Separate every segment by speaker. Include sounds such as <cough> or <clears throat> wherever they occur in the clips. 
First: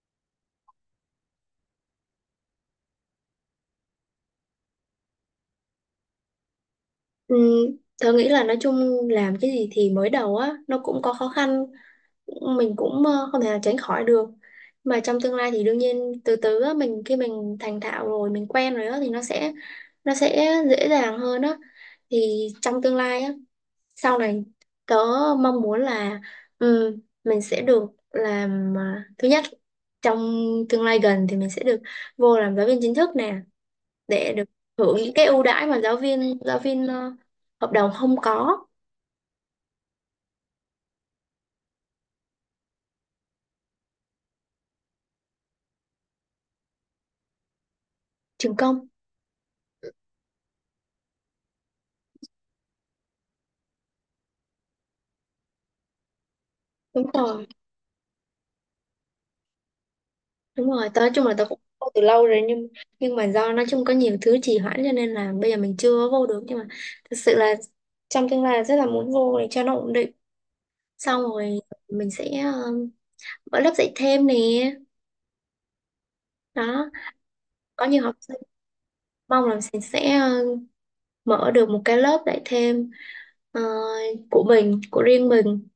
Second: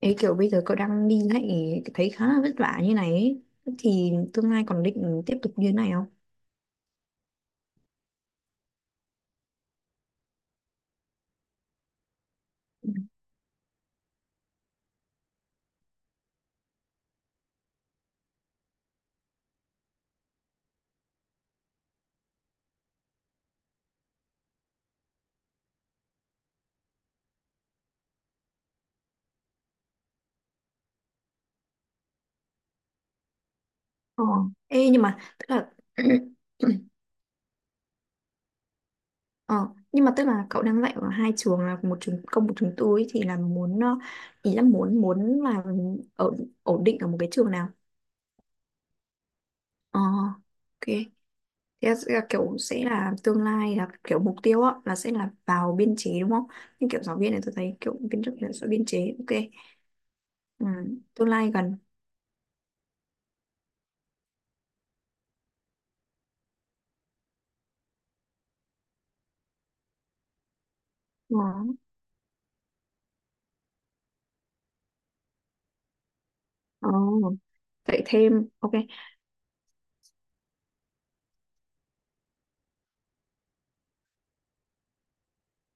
Speaker 1: Ấy kiểu bây giờ cậu đang đi lại thấy khá là vất vả như này ấy. Thì tương lai còn định tiếp tục như thế này không?
Speaker 2: Ừ, tớ nghĩ là nói chung làm cái gì thì mới đầu á nó cũng có khó khăn, mình cũng không thể nào tránh khỏi được, mà trong tương lai thì đương nhiên từ từ á, mình khi mình thành thạo rồi, mình quen rồi á thì nó sẽ dễ dàng hơn á. Thì trong tương lai á, sau này tớ mong muốn là, ừ, mình sẽ được làm, à, thứ nhất, trong tương lai gần thì mình sẽ được vô làm giáo viên chính thức nè,
Speaker 1: Ờ.
Speaker 2: để được
Speaker 1: Ê,
Speaker 2: hưởng
Speaker 1: nhưng
Speaker 2: những
Speaker 1: mà
Speaker 2: cái ưu
Speaker 1: tức
Speaker 2: đãi
Speaker 1: là
Speaker 2: mà giáo viên
Speaker 1: <clears throat>
Speaker 2: hợp đồng không có.
Speaker 1: ờ, nhưng mà tức là cậu đang dạy ở hai trường, là một trường công một trường tư ấy, thì là muốn ý là muốn muốn là ở ổn định ở một cái trường nào?
Speaker 2: Trường công.
Speaker 1: Ờ, ok. Thế là sẽ là kiểu, sẽ là tương lai là kiểu mục tiêu á là sẽ là vào biên chế đúng không? Nhưng kiểu
Speaker 2: Đúng
Speaker 1: giáo viên này
Speaker 2: rồi,
Speaker 1: tôi thấy kiểu biên chức là sẽ biên chế, ok. Ừ,
Speaker 2: đúng rồi, tớ nói chung
Speaker 1: tương
Speaker 2: là tớ
Speaker 1: lai
Speaker 2: cũng
Speaker 1: gần.
Speaker 2: vô từ lâu rồi, nhưng mà do nói chung có nhiều thứ trì hoãn, cho nên là bây giờ mình chưa vô được, nhưng mà thật sự là trong tương lai rất là muốn vô để cho nó ổn định. Xong
Speaker 1: Ờ.
Speaker 2: rồi mình sẽ mở lớp dạy thêm nè, đó,
Speaker 1: Ờ.
Speaker 2: có
Speaker 1: Dạy
Speaker 2: nhiều học sinh.
Speaker 1: thêm, ok.
Speaker 2: Mong là mình sẽ mở được một cái lớp dạy thêm ờ, của mình, của riêng mình,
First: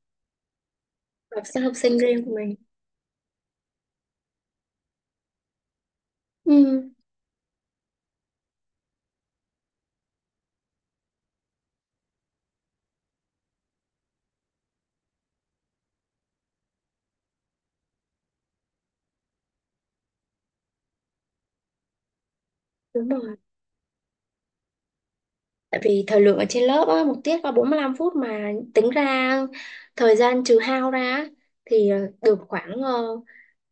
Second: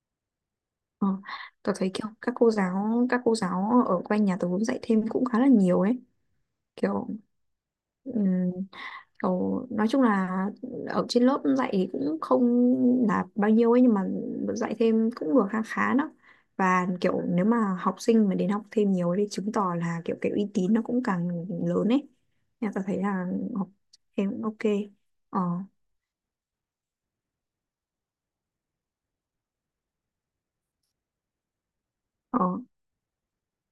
Speaker 1: Ờ.
Speaker 2: học sinh học
Speaker 1: Tớ thấy
Speaker 2: sinh
Speaker 1: kiểu
Speaker 2: riêng
Speaker 1: các
Speaker 2: của
Speaker 1: cô
Speaker 2: mình.
Speaker 1: giáo, các cô giáo ở quanh nhà tớ dạy thêm cũng khá là nhiều ấy,
Speaker 2: Ừ,
Speaker 1: kiểu ừm, kiểu nói chung là ở trên lớp dạy cũng không là bao nhiêu ấy, nhưng mà dạy thêm cũng được khá khá đó. Và kiểu nếu mà học sinh mà đến học thêm nhiều ấy thì chứng tỏ là kiểu cái uy tín nó cũng càng lớn ấy, nên tôi thấy
Speaker 2: đúng
Speaker 1: là
Speaker 2: rồi.
Speaker 1: học thêm cũng ok. Ờ.
Speaker 2: Tại vì thời lượng ở trên lớp á, một tiết có 45 phút, mà tính ra thời gian trừ hao ra á, thì được
Speaker 1: Ờ.
Speaker 2: khoảng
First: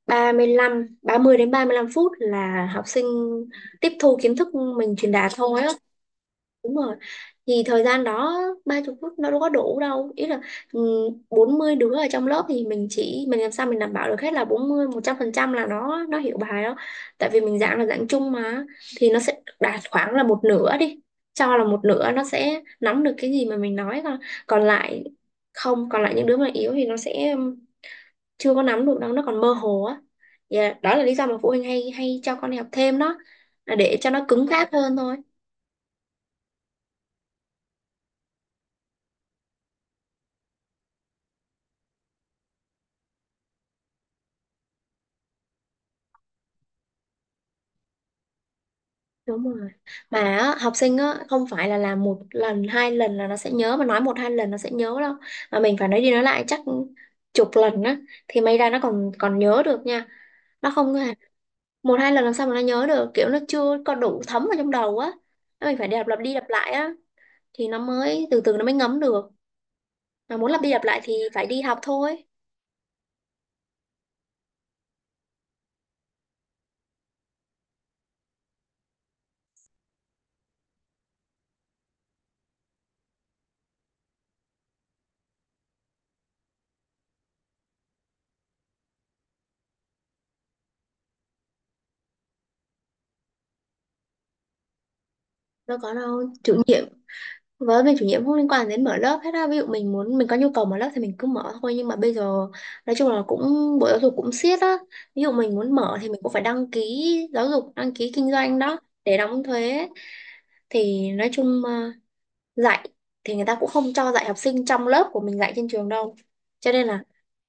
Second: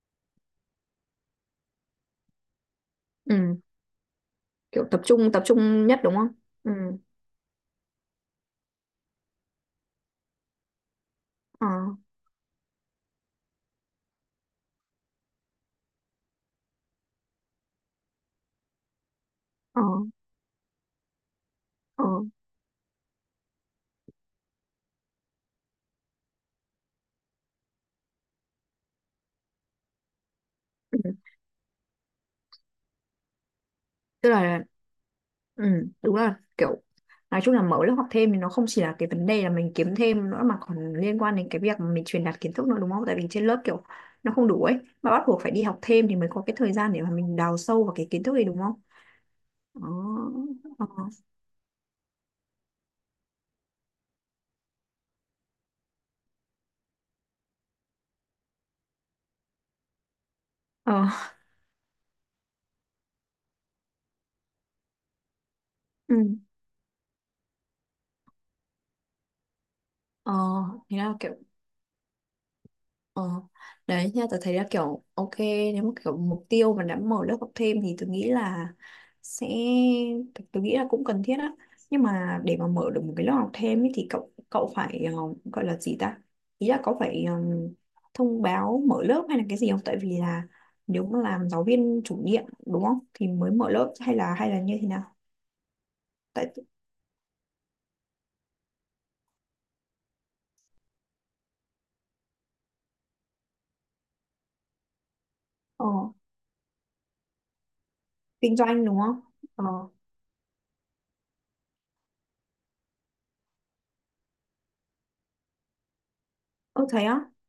Speaker 2: 35, 30 đến 35 phút là học sinh
Speaker 1: Ừ.
Speaker 2: tiếp thu kiến thức
Speaker 1: Kiểu
Speaker 2: mình
Speaker 1: tập
Speaker 2: truyền đạt
Speaker 1: trung tập
Speaker 2: thôi á.
Speaker 1: trung nhất đúng không? Ừ.
Speaker 2: Đúng rồi. Thì thời gian đó 30 phút nó đâu có đủ đâu. Ý là, ừ, bốn
Speaker 1: Ờ.
Speaker 2: mươi đứa ở trong lớp thì mình chỉ, mình làm sao mình đảm bảo được hết là 40, 100% là nó hiểu bài đó. Tại vì mình giảng là giảng chung mà, thì nó sẽ đạt
Speaker 1: Ờ.
Speaker 2: khoảng là một nửa đi. Cho là một
Speaker 1: Ờ.
Speaker 2: nửa nó sẽ nắm được cái gì mà mình nói, còn còn lại không, còn lại những đứa mà yếu thì nó sẽ chưa có nắm được đâu, nó còn mơ hồ á. Dạ, đó
Speaker 1: Ừ.
Speaker 2: là lý do mà phụ huynh hay hay cho con đi học thêm đó, là để cho nó
Speaker 1: Tức
Speaker 2: cứng
Speaker 1: là,
Speaker 2: cáp hơn thôi.
Speaker 1: ừ, đúng là kiểu nói chung là mở lớp học thêm thì nó không chỉ là cái vấn đề là mình kiếm thêm nữa, mà còn liên quan đến cái việc mà mình truyền đạt kiến thức nữa đúng không? Tại vì trên lớp kiểu nó không đủ ấy, mà bắt buộc phải đi học thêm thì mới có cái thời gian để mà mình đào sâu vào cái kiến thức này đúng không?
Speaker 2: Đúng rồi,
Speaker 1: Ờ.
Speaker 2: mà á, học
Speaker 1: Ờ.
Speaker 2: sinh á không phải là làm một lần hai lần là nó sẽ nhớ, mà nói một hai lần nó sẽ nhớ đâu, mà mình phải nói đi nói lại chắc chục lần á thì may ra nó còn còn nhớ được nha, nó không
Speaker 1: Ờ.
Speaker 2: hề- một hai lần làm sao mà nó nhớ được, kiểu nó chưa có đủ thấm vào trong đầu á. Nó mình phải đạp
Speaker 1: Ừ.
Speaker 2: lặp đi lặp lại á, thì nó mới từ từ nó mới ngấm được,
Speaker 1: Ờ,
Speaker 2: mà muốn lặp đi lặp
Speaker 1: thế
Speaker 2: lại thì
Speaker 1: là kiểu.
Speaker 2: phải đi học thôi.
Speaker 1: Ờ, đấy nha, tôi thấy là kiểu ok, nếu mà kiểu mục tiêu mà đã mở lớp học thêm thì tôi nghĩ là sẽ, tôi nghĩ là cũng cần thiết á. Nhưng mà để mà mở được một cái lớp học thêm ấy, thì cậu cậu phải, gọi là gì ta, ý là cậu phải thông báo mở lớp hay là cái gì không, tại vì là nếu mà làm giáo viên chủ nhiệm đúng không thì mới mở lớp, hay là như thế nào?
Speaker 2: Đâu có đâu
Speaker 1: Tại.
Speaker 2: chủ nhiệm, với mình chủ nhiệm không liên quan đến mở lớp hết á, ví dụ mình muốn, mình có nhu cầu mở lớp thì mình cứ mở thôi. Nhưng mà bây giờ nói chung là cũng bộ giáo dục cũng siết á, ví dụ mình muốn
Speaker 1: ờ,
Speaker 2: mở thì mình cũng phải đăng ký giáo dục, đăng ký kinh
Speaker 1: Kinh
Speaker 2: doanh đó,
Speaker 1: doanh đúng
Speaker 2: để
Speaker 1: không?
Speaker 2: đóng
Speaker 1: Ờ.
Speaker 2: thuế. Thì nói chung dạy thì người ta cũng không cho dạy học sinh trong lớp của mình dạy trên trường đâu, cho nên
Speaker 1: Ừ,
Speaker 2: là,
Speaker 1: thấy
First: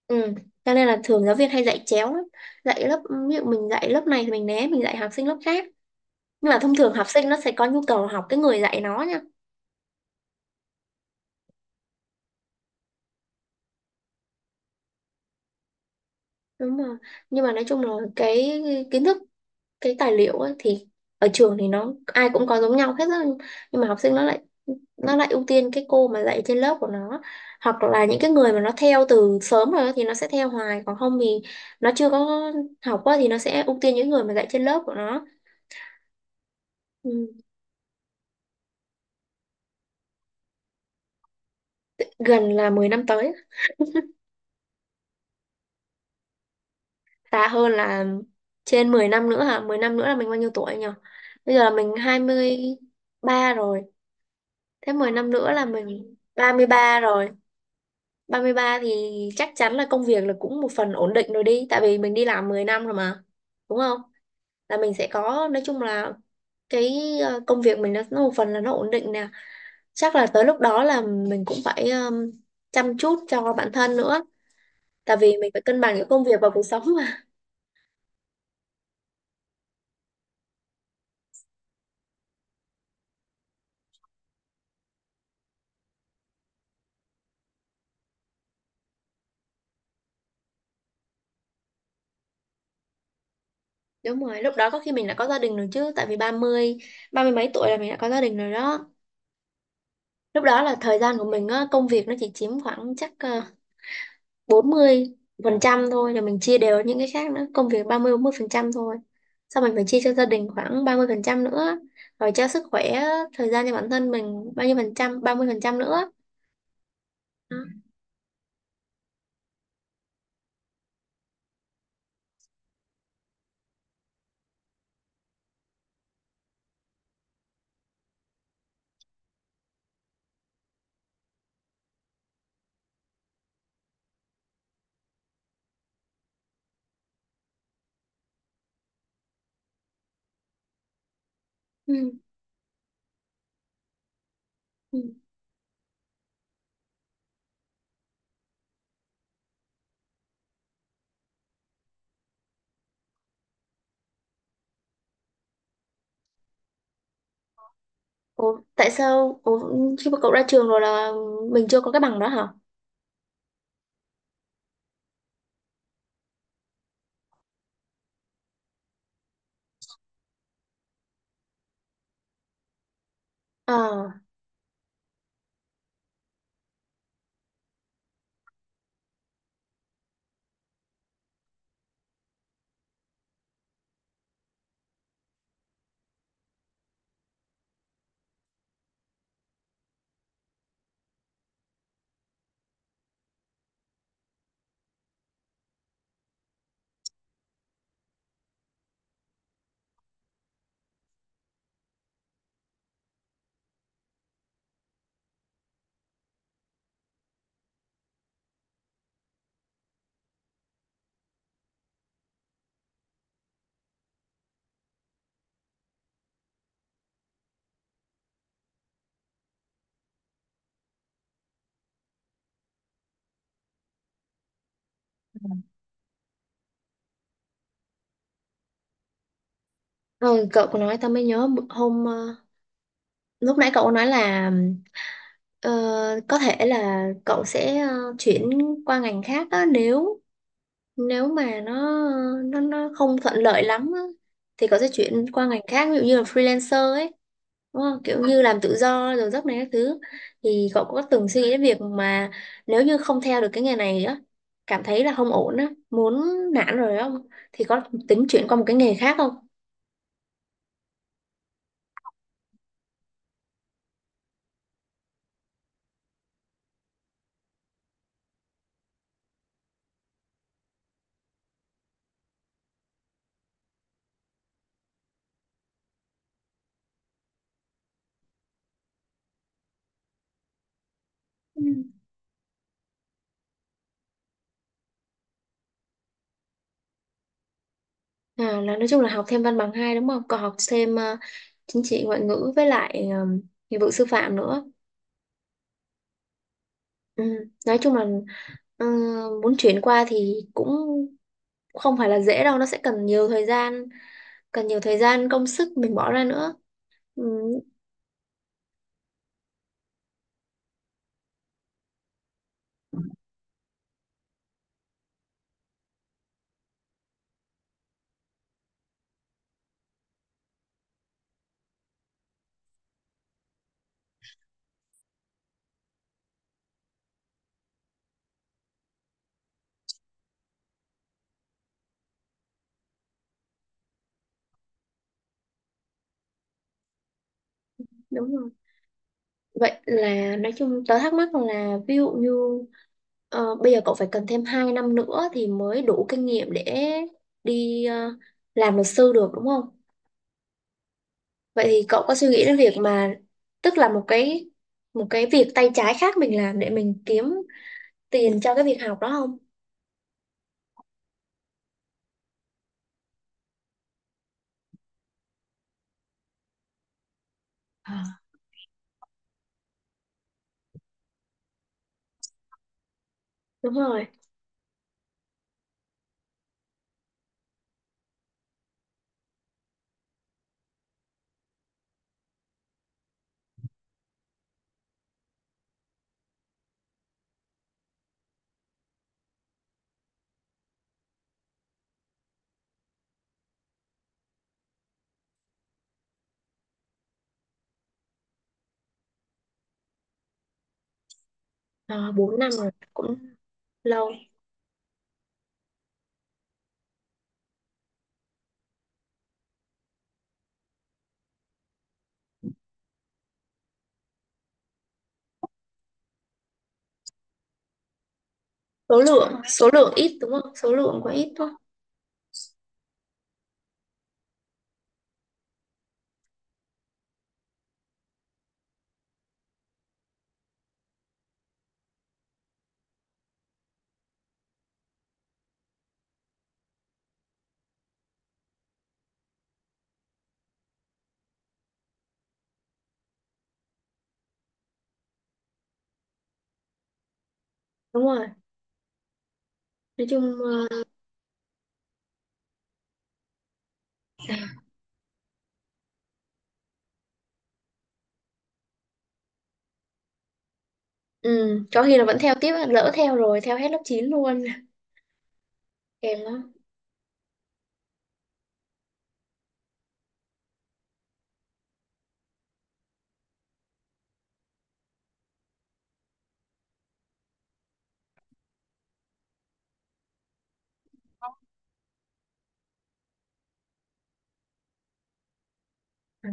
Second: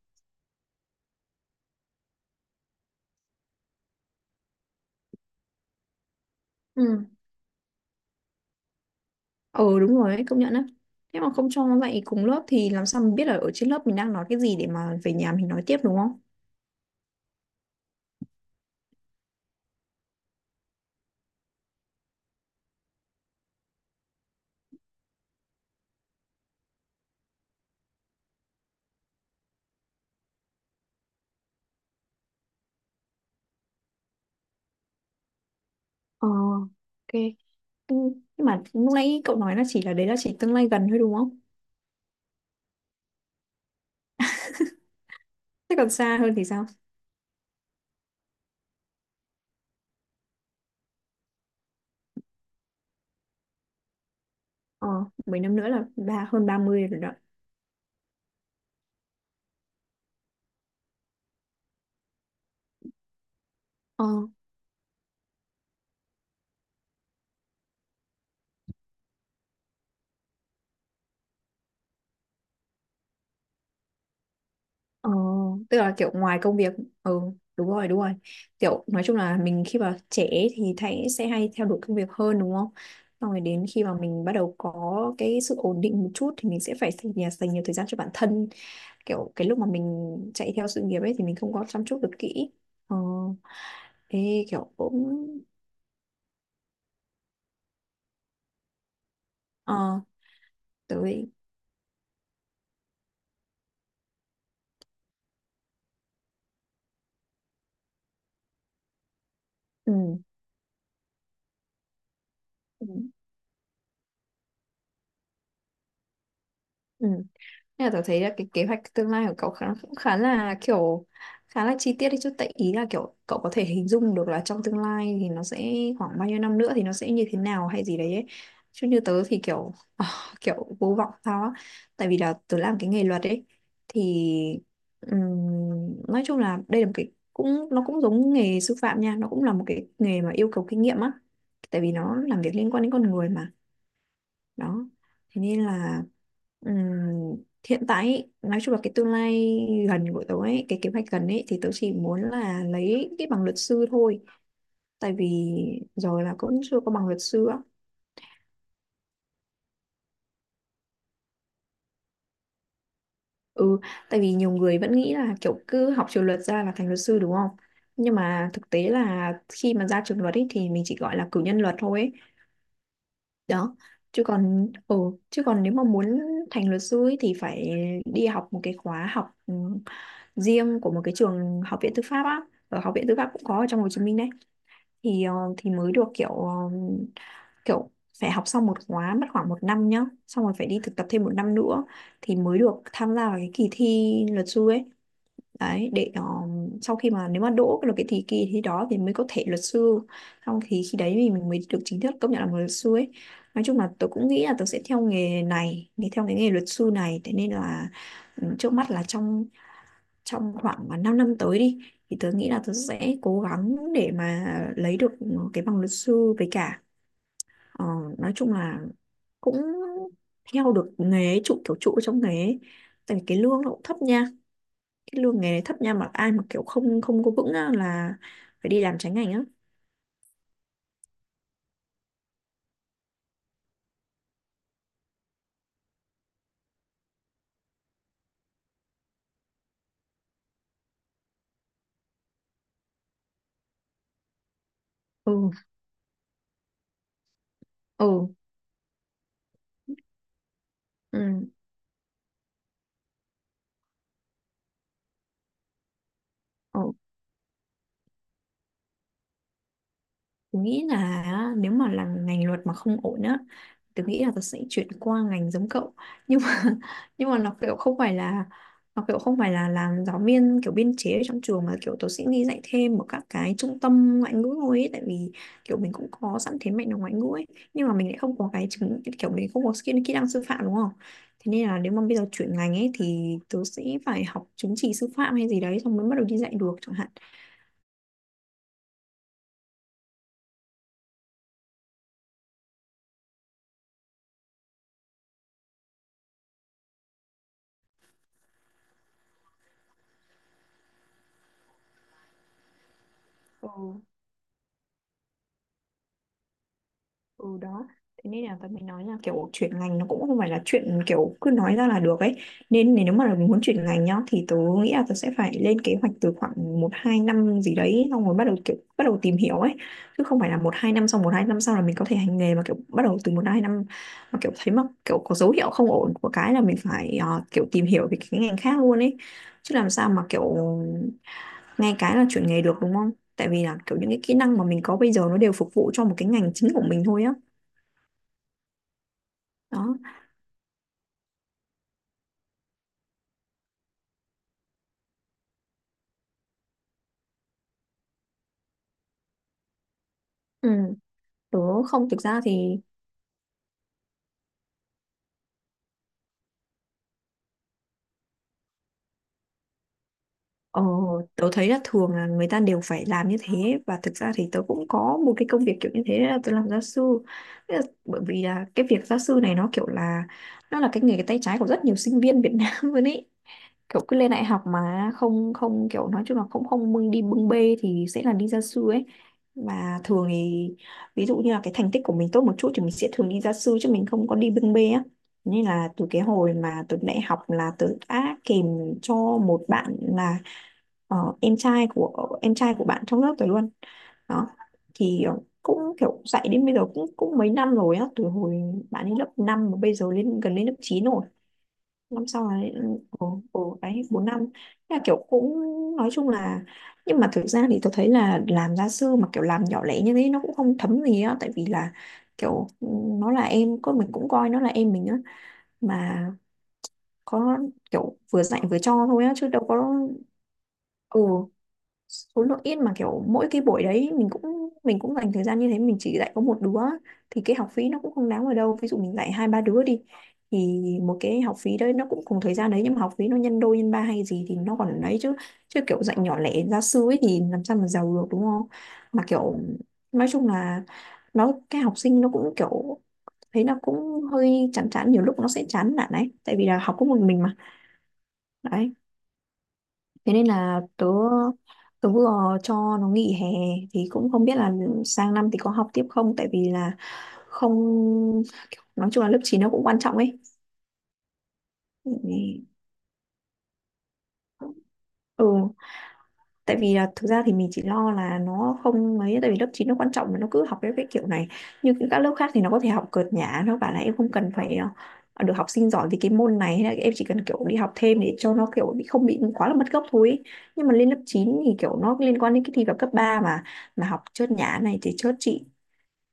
Speaker 2: ừ, cho nên là thường giáo viên hay dạy chéo lắm, dạy lớp, ví dụ mình dạy lớp này thì mình né, mình dạy học sinh lớp khác, nhưng mà thông
Speaker 1: á.
Speaker 2: thường học sinh nó sẽ có nhu cầu học cái người dạy nó nha.
Speaker 1: Ừ đúng rồi đấy, công nhận á. Thế mà không cho nó dạy cùng lớp thì làm sao mình biết là ở trên lớp mình đang nói cái gì để mà về nhà mình nói tiếp đúng không?
Speaker 2: Đúng rồi, nhưng mà nói chung là cái kiến thức, cái tài liệu ấy, thì ở trường thì nó ai cũng có giống nhau hết á. Nhưng mà học sinh nó lại ưu tiên cái cô mà dạy trên lớp của nó, hoặc là những cái người mà nó theo từ sớm rồi á thì nó sẽ theo hoài, còn không thì nó chưa có học quá, thì nó sẽ ưu tiên những người mà dạy trên lớp của nó.
Speaker 1: Ờ, ok.
Speaker 2: Ừ,
Speaker 1: Ừ, nhưng mà lúc nãy cậu nói là chỉ là đấy là chỉ tương lai gần thôi đúng không?
Speaker 2: gần là 10 năm tới.
Speaker 1: Thế còn xa hơn thì sao?
Speaker 2: Xa hơn là trên 10 năm nữa hả? 10 năm nữa là mình bao nhiêu tuổi nhỉ? Bây giờ là mình 23 rồi,
Speaker 1: Ờ,
Speaker 2: thế 10 năm
Speaker 1: 10
Speaker 2: nữa
Speaker 1: năm
Speaker 2: là
Speaker 1: nữa là
Speaker 2: mình
Speaker 1: ba hơn
Speaker 2: ba
Speaker 1: ba
Speaker 2: mươi
Speaker 1: mươi rồi
Speaker 2: ba
Speaker 1: đó.
Speaker 2: rồi. Ba mươi ba thì chắc chắn là công việc là cũng một phần ổn định rồi đi, tại vì mình đi làm 10 năm rồi mà, đúng không?
Speaker 1: Ờ.
Speaker 2: Là mình sẽ có, nói chung là cái công việc mình nó một phần là nó ổn định nè. Chắc là tới lúc đó là mình cũng phải chăm chút cho bản thân nữa,
Speaker 1: Ờ,
Speaker 2: tại vì mình phải
Speaker 1: tức
Speaker 2: cân
Speaker 1: là
Speaker 2: bằng giữa
Speaker 1: kiểu
Speaker 2: công
Speaker 1: ngoài
Speaker 2: việc và
Speaker 1: công
Speaker 2: cuộc
Speaker 1: việc.
Speaker 2: sống
Speaker 1: Ừ,
Speaker 2: mà.
Speaker 1: đúng rồi đúng rồi, kiểu nói chung là mình khi mà trẻ ấy thì thấy sẽ hay theo đuổi công việc hơn đúng không, xong rồi đến khi mà mình bắt đầu có cái sự ổn định một chút thì mình sẽ phải dành, dành nhiều thời gian cho bản thân, kiểu cái lúc mà mình chạy theo sự nghiệp ấy thì mình không có chăm chút được kỹ. Ờ.
Speaker 2: <laughs> Đúng rồi,
Speaker 1: Thế
Speaker 2: lúc đó
Speaker 1: kiểu
Speaker 2: có khi mình đã
Speaker 1: cũng.
Speaker 2: có gia đình rồi chứ, tại vì 30, 30 mấy tuổi là mình đã có gia đình rồi đó.
Speaker 1: Ờ.
Speaker 2: Lúc đó là thời gian
Speaker 1: Tới.
Speaker 2: của mình á, công việc nó chỉ chiếm khoảng chắc 40% thôi, là mình chia đều những cái khác nữa, công việc 30, 40% thôi, xong mình phải
Speaker 1: Ừ.
Speaker 2: chia cho gia đình khoảng 30% nữa, rồi cho sức
Speaker 1: Ừ.
Speaker 2: khỏe, thời gian cho bản thân mình bao nhiêu phần trăm, 30% nữa.
Speaker 1: Ừ.
Speaker 2: Đó.
Speaker 1: Nên là tớ thấy là cái kế hoạch tương lai của cậu khá, cũng khá là kiểu khá là chi tiết đấy chứ, tại ý là kiểu cậu có thể hình dung được là trong tương lai thì nó sẽ khoảng bao nhiêu năm nữa thì nó sẽ như thế nào hay gì đấy ấy. Chứ như tớ thì kiểu à, <laughs> kiểu vô vọng sao á, tại vì là tớ làm cái nghề luật ấy thì, ừm, nói chung là đây là một cái cũng, nó cũng giống nghề sư phạm nha, nó cũng là một cái nghề mà yêu cầu kinh nghiệm á, tại vì
Speaker 2: Ừ.
Speaker 1: nó làm việc liên quan đến con người mà. Đó.
Speaker 2: Ừ.
Speaker 1: Thế nên là, ừm, hiện tại ý, nói chung là cái tương lai gần của tớ ấy, cái kế hoạch gần ấy, thì tớ chỉ muốn là lấy cái bằng luật sư thôi, tại vì rồi là cũng chưa có bằng luật sư á.
Speaker 2: Ủa, tại sao? Ủa, khi mà cậu ra trường rồi là mình chưa có cái bằng đó hả?
Speaker 1: Ừ, tại vì nhiều người vẫn nghĩ là kiểu cứ học trường luật ra là thành luật sư đúng không, nhưng mà thực tế là khi mà ra trường luật ấy thì mình chỉ gọi là cử nhân luật thôi ấy. Đó.
Speaker 2: Ờ.
Speaker 1: Chứ còn ừ, chứ còn nếu mà muốn thành luật sư ấy, thì phải đi học một cái khóa học riêng của một cái trường, học viện tư pháp á, ở học viện tư pháp cũng có ở trong Hồ Chí Minh đấy, thì thì mới được kiểu kiểu phải học xong một khóa mất khoảng một năm nhá, xong rồi phải đi thực tập thêm một năm nữa, thì mới được tham gia vào cái kỳ thi luật sư ấy, đấy để sau khi mà nếu mà đỗ được cái thì kỳ thi đó thì mới có thể luật sư, xong thì khi đấy thì mình mới được chính thức công nhận là một luật sư ấy. Nói chung là tôi cũng nghĩ là tôi sẽ theo nghề này thì theo cái nghề luật sư này, thế nên là, ừ, trước mắt là trong trong khoảng mà 5 năm tới đi, thì tôi nghĩ là tôi sẽ cố gắng để mà lấy được cái bằng luật sư, với cả ờ, nói chung là cũng theo được nghề ấy, trụ kiểu trụ trong nghề ấy. Tại vì cái lương nó cũng thấp nha, cái lương nghề này thấp nha, mà ai mà kiểu không không có vững á, là phải đi làm trái ngành á.
Speaker 2: Ừ, cậu có nói tao mới nhớ, hôm lúc nãy cậu có nói là ờ, có thể là cậu sẽ chuyển qua ngành khác á, nếu nếu mà nó không thuận lợi lắm á, thì có thể chuyển qua
Speaker 1: Ừ.
Speaker 2: ngành khác, ví dụ như là freelancer ấy, đúng không? Kiểu
Speaker 1: Ừ.
Speaker 2: như làm tự do rồi giấc này các thứ. Thì cậu có từng suy nghĩ
Speaker 1: Ừ.
Speaker 2: đến việc mà nếu như không theo được cái nghề này á, cảm thấy là không ổn á, muốn nản
Speaker 1: Ừ.
Speaker 2: rồi không, thì có tính chuyển qua một cái nghề khác không?
Speaker 1: Tôi nghĩ là á, nếu mà là ngành luật mà không ổn á, tôi nghĩ là tôi sẽ chuyển qua ngành giống cậu, nhưng mà <laughs> nhưng mà nó kiểu không phải là, nó kiểu không phải là làm giáo viên kiểu biên chế ở trong trường, mà kiểu tôi sẽ đi dạy thêm ở các cái trung tâm ngoại ngữ thôi ấy, tại vì kiểu mình cũng có sẵn thế mạnh là ngoại ngữ ấy, nhưng mà mình lại không có cái chứng, kiểu mình không có skill kỹ năng sư phạm đúng không, thế
Speaker 2: Ừ.
Speaker 1: nên là nếu mà bây giờ chuyển ngành ấy thì tôi sẽ phải học chứng chỉ sư phạm hay gì đấy xong mới bắt đầu đi dạy được chẳng hạn.
Speaker 2: À, là nói chung là học thêm văn bằng hai đúng không, còn học thêm chính trị ngoại ngữ với lại nghiệp vụ sư phạm nữa. Ừ, nói chung là ờ, muốn chuyển qua thì cũng không phải là dễ đâu, nó sẽ cần nhiều thời
Speaker 1: Ừ.
Speaker 2: gian, cần nhiều thời gian công sức mình bỏ ra nữa. Ừ,
Speaker 1: Ừ đó, thế nên là tớ mới nói là kiểu chuyển ngành nó cũng không phải là chuyện kiểu cứ nói ra là được ấy, nên nếu mà là muốn chuyển ngành nhá thì tớ nghĩ là tớ sẽ phải lên kế hoạch từ khoảng một hai năm gì đấy xong rồi bắt đầu kiểu bắt đầu tìm hiểu ấy, chứ không phải là một hai năm xong một hai năm sau là mình có thể hành nghề, mà kiểu bắt đầu từ một hai năm mà kiểu thấy mà kiểu có dấu hiệu không ổn của cái là mình phải kiểu tìm hiểu về cái ngành khác luôn ấy, chứ làm sao mà kiểu ngay cái là chuyển nghề được đúng không, tại vì là kiểu những cái kỹ năng mà mình có bây giờ nó đều phục vụ cho một cái ngành chính của mình thôi á.
Speaker 2: đúng rồi.
Speaker 1: Đó.
Speaker 2: Vậy là nói chung tớ thắc mắc là, ví dụ như bây giờ cậu phải cần thêm 2 năm nữa thì mới đủ kinh nghiệm để đi làm luật sư được đúng không?
Speaker 1: Ừ. tớ
Speaker 2: Vậy thì cậu
Speaker 1: Không,
Speaker 2: có
Speaker 1: thực
Speaker 2: suy
Speaker 1: ra
Speaker 2: nghĩ đến việc
Speaker 1: thì
Speaker 2: mà, tức là một cái việc tay trái khác mình làm để mình kiếm tiền cho cái việc học đó không?
Speaker 1: ờ, tớ thấy là thường là người ta đều phải làm như thế. Và thực ra thì tớ cũng có một cái công việc kiểu như thế là tớ làm gia sư. Thế là,
Speaker 2: Ờ.
Speaker 1: bởi vì là cái việc gia sư này nó là cái nghề tay trái của rất nhiều sinh viên Việt Nam <laughs> luôn ý.
Speaker 2: Đúng
Speaker 1: Kiểu
Speaker 2: rồi.
Speaker 1: cứ lên đại học mà không không kiểu nói chung là không không đi bưng bê thì sẽ là đi gia sư ấy. Và thường thì ví dụ như là cái thành tích của mình tốt một chút thì mình sẽ thường đi gia sư chứ mình không có đi bưng bê á. Nên là từ cái hồi mà từ đại học là tớ đã kèm cho một bạn là em trai của bạn trong lớp tớ luôn. Đó, thì cũng kiểu dạy đến bây giờ cũng cũng mấy năm rồi á, từ hồi bạn ấy lớp 5 mà bây giờ lên gần lên lớp 9 rồi.
Speaker 2: À,
Speaker 1: Năm
Speaker 2: 4
Speaker 1: sau
Speaker 2: năm
Speaker 1: là,
Speaker 2: rồi cũng
Speaker 1: ồ ồ đấy,
Speaker 2: lâu.
Speaker 1: 4 năm. Thế là kiểu cũng nói chung là, nhưng mà thực ra thì tôi thấy là làm gia sư mà kiểu làm nhỏ lẻ như thế nó cũng không thấm gì á, tại vì là kiểu, nó là em, có mình cũng coi nó là em mình á mà, có kiểu vừa dạy vừa
Speaker 2: số
Speaker 1: cho thôi á
Speaker 2: lượng
Speaker 1: chứ đâu
Speaker 2: số lượng
Speaker 1: có.
Speaker 2: ít đúng không, số lượng quá
Speaker 1: Ừ,
Speaker 2: ít đúng không?
Speaker 1: số lượng ít mà kiểu mỗi cái buổi đấy mình cũng dành thời gian như thế, mình chỉ dạy có một đứa thì cái học phí nó cũng không đáng ở đâu. Ví dụ mình dạy hai ba đứa đi thì một cái học phí đấy nó cũng cùng thời gian đấy nhưng mà học phí nó nhân đôi nhân ba hay gì thì nó còn ấy chứ. Chứ kiểu dạy nhỏ lẻ gia sư ấy thì làm sao mà giàu được, đúng không? Mà kiểu nói chung là, nó cái học sinh nó cũng kiểu thấy nó cũng hơi chán chán, nhiều lúc nó sẽ chán nản ấy, tại vì là học có một mình mà.
Speaker 2: Đúng rồi,
Speaker 1: Đấy,
Speaker 2: nói
Speaker 1: thế
Speaker 2: chung
Speaker 1: nên là tớ tớ vừa cho nó nghỉ hè thì cũng không biết là sang năm thì có học tiếp không, tại vì là không, nói chung là lớp 9 nó cũng quan trọng ấy.
Speaker 2: ừ, có khi là vẫn theo tiếp,
Speaker 1: Ừ.
Speaker 2: lỡ theo rồi theo hết lớp 9 luôn. <laughs>
Speaker 1: Ừ,
Speaker 2: Kèm lắm.
Speaker 1: tại vì là thực ra thì mình chỉ lo là nó không mấy, tại vì lớp 9 nó quan trọng mà nó cứ học cái kiểu này. Như những các lớp khác thì nó có thể học cợt nhả, nó bảo là em không cần phải được học sinh giỏi vì cái môn này, hay là em chỉ cần kiểu đi học thêm để cho nó kiểu bị không bị quá là mất gốc thôi ý. Nhưng mà lên lớp 9 thì kiểu nó liên quan đến cái thi vào cấp 3 mà học chớt nhả này thì chớt chị.
Speaker 2: Ừ.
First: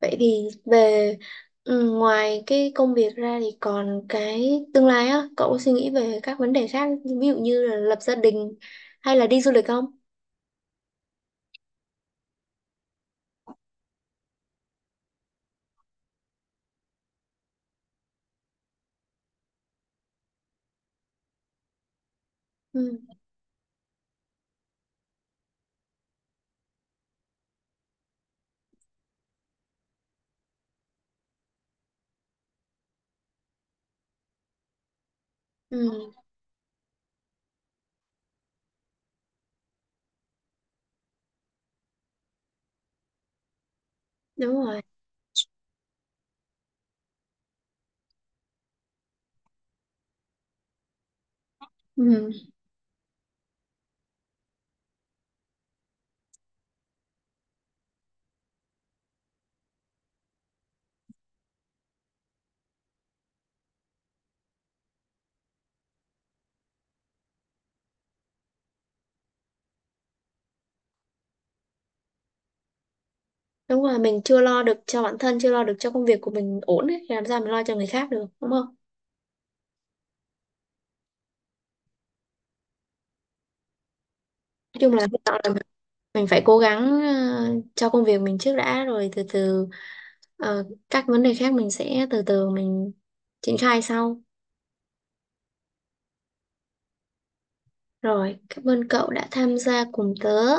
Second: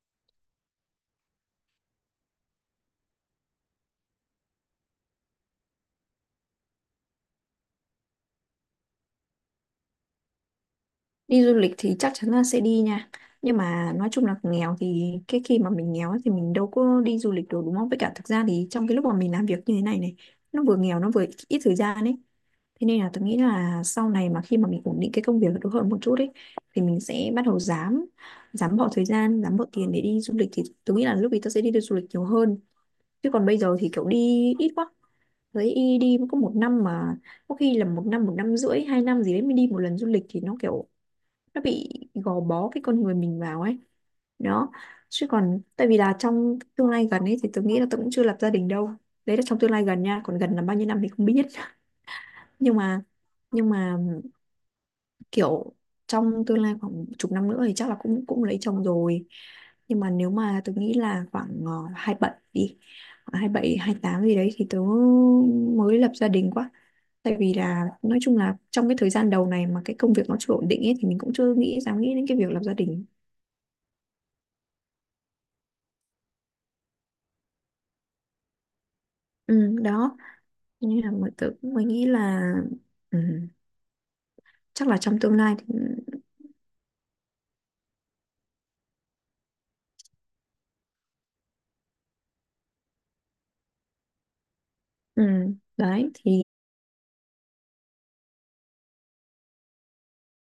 Speaker 2: Vậy thì về, ừ, ngoài cái công việc ra thì còn cái tương lai á, cậu có suy nghĩ về các vấn đề khác, ví dụ như là lập gia đình hay là đi du lịch không?
Speaker 1: Đi du lịch thì chắc chắn là sẽ đi nha, nhưng mà nói chung là nghèo thì, cái khi mà mình nghèo ấy thì mình đâu có đi du lịch được đúng không. Với cả thực ra thì trong cái lúc mà mình làm việc như thế này này, nó vừa nghèo nó vừa ít ít thời gian ấy. Thế
Speaker 2: Ừ.
Speaker 1: nên là tôi nghĩ là sau này mà khi mà mình ổn định cái công việc được hơn một chút ấy thì mình sẽ bắt đầu dám dám bỏ thời gian dám bỏ tiền để đi du lịch, thì tôi nghĩ là lúc ấy tôi sẽ đi du lịch nhiều hơn. Chứ còn bây giờ thì kiểu đi ít quá, thấy đi
Speaker 2: Ừ,
Speaker 1: đi có một năm mà, có khi là một năm, một năm rưỡi, hai năm gì đấy mới đi một lần du lịch thì nó kiểu nó bị gò bó cái con người mình vào ấy.
Speaker 2: đúng
Speaker 1: Đó,
Speaker 2: rồi.
Speaker 1: chứ còn tại vì là trong tương lai gần ấy thì tôi nghĩ là tôi cũng chưa lập gia đình đâu. Đấy là trong tương lai gần nha, còn gần là bao nhiêu năm thì không biết. <laughs>
Speaker 2: Ừ,
Speaker 1: nhưng mà nhưng mà kiểu trong tương lai khoảng chục năm nữa thì chắc là cũng cũng lấy chồng rồi. Nhưng mà nếu mà tôi nghĩ là khoảng 27 đi, khoảng 27, 28 gì đấy thì tớ mới lập gia đình quá. Tại vì là nói chung là trong cái thời gian đầu này mà cái công việc nó chưa ổn định ấy thì mình cũng chưa dám nghĩ đến cái việc lập gia đình.
Speaker 2: đúng rồi, mình chưa lo được cho bản thân, chưa lo được cho công việc của mình ổn ấy, thì làm sao mình lo cho người khác được đúng không?
Speaker 1: Ừ, đó. Cho nên là mọi tự mới nghĩ là, ừ,
Speaker 2: Nói
Speaker 1: chắc
Speaker 2: chung
Speaker 1: là
Speaker 2: là hy
Speaker 1: trong tương
Speaker 2: vọng là
Speaker 1: lai thì,
Speaker 2: mình phải cố gắng cho công việc mình trước đã, rồi từ từ ờ, các vấn đề khác mình sẽ từ từ mình triển khai sau.
Speaker 1: ừ, đấy thì
Speaker 2: Rồi cảm ơn cậu đã tham gia cùng tớ.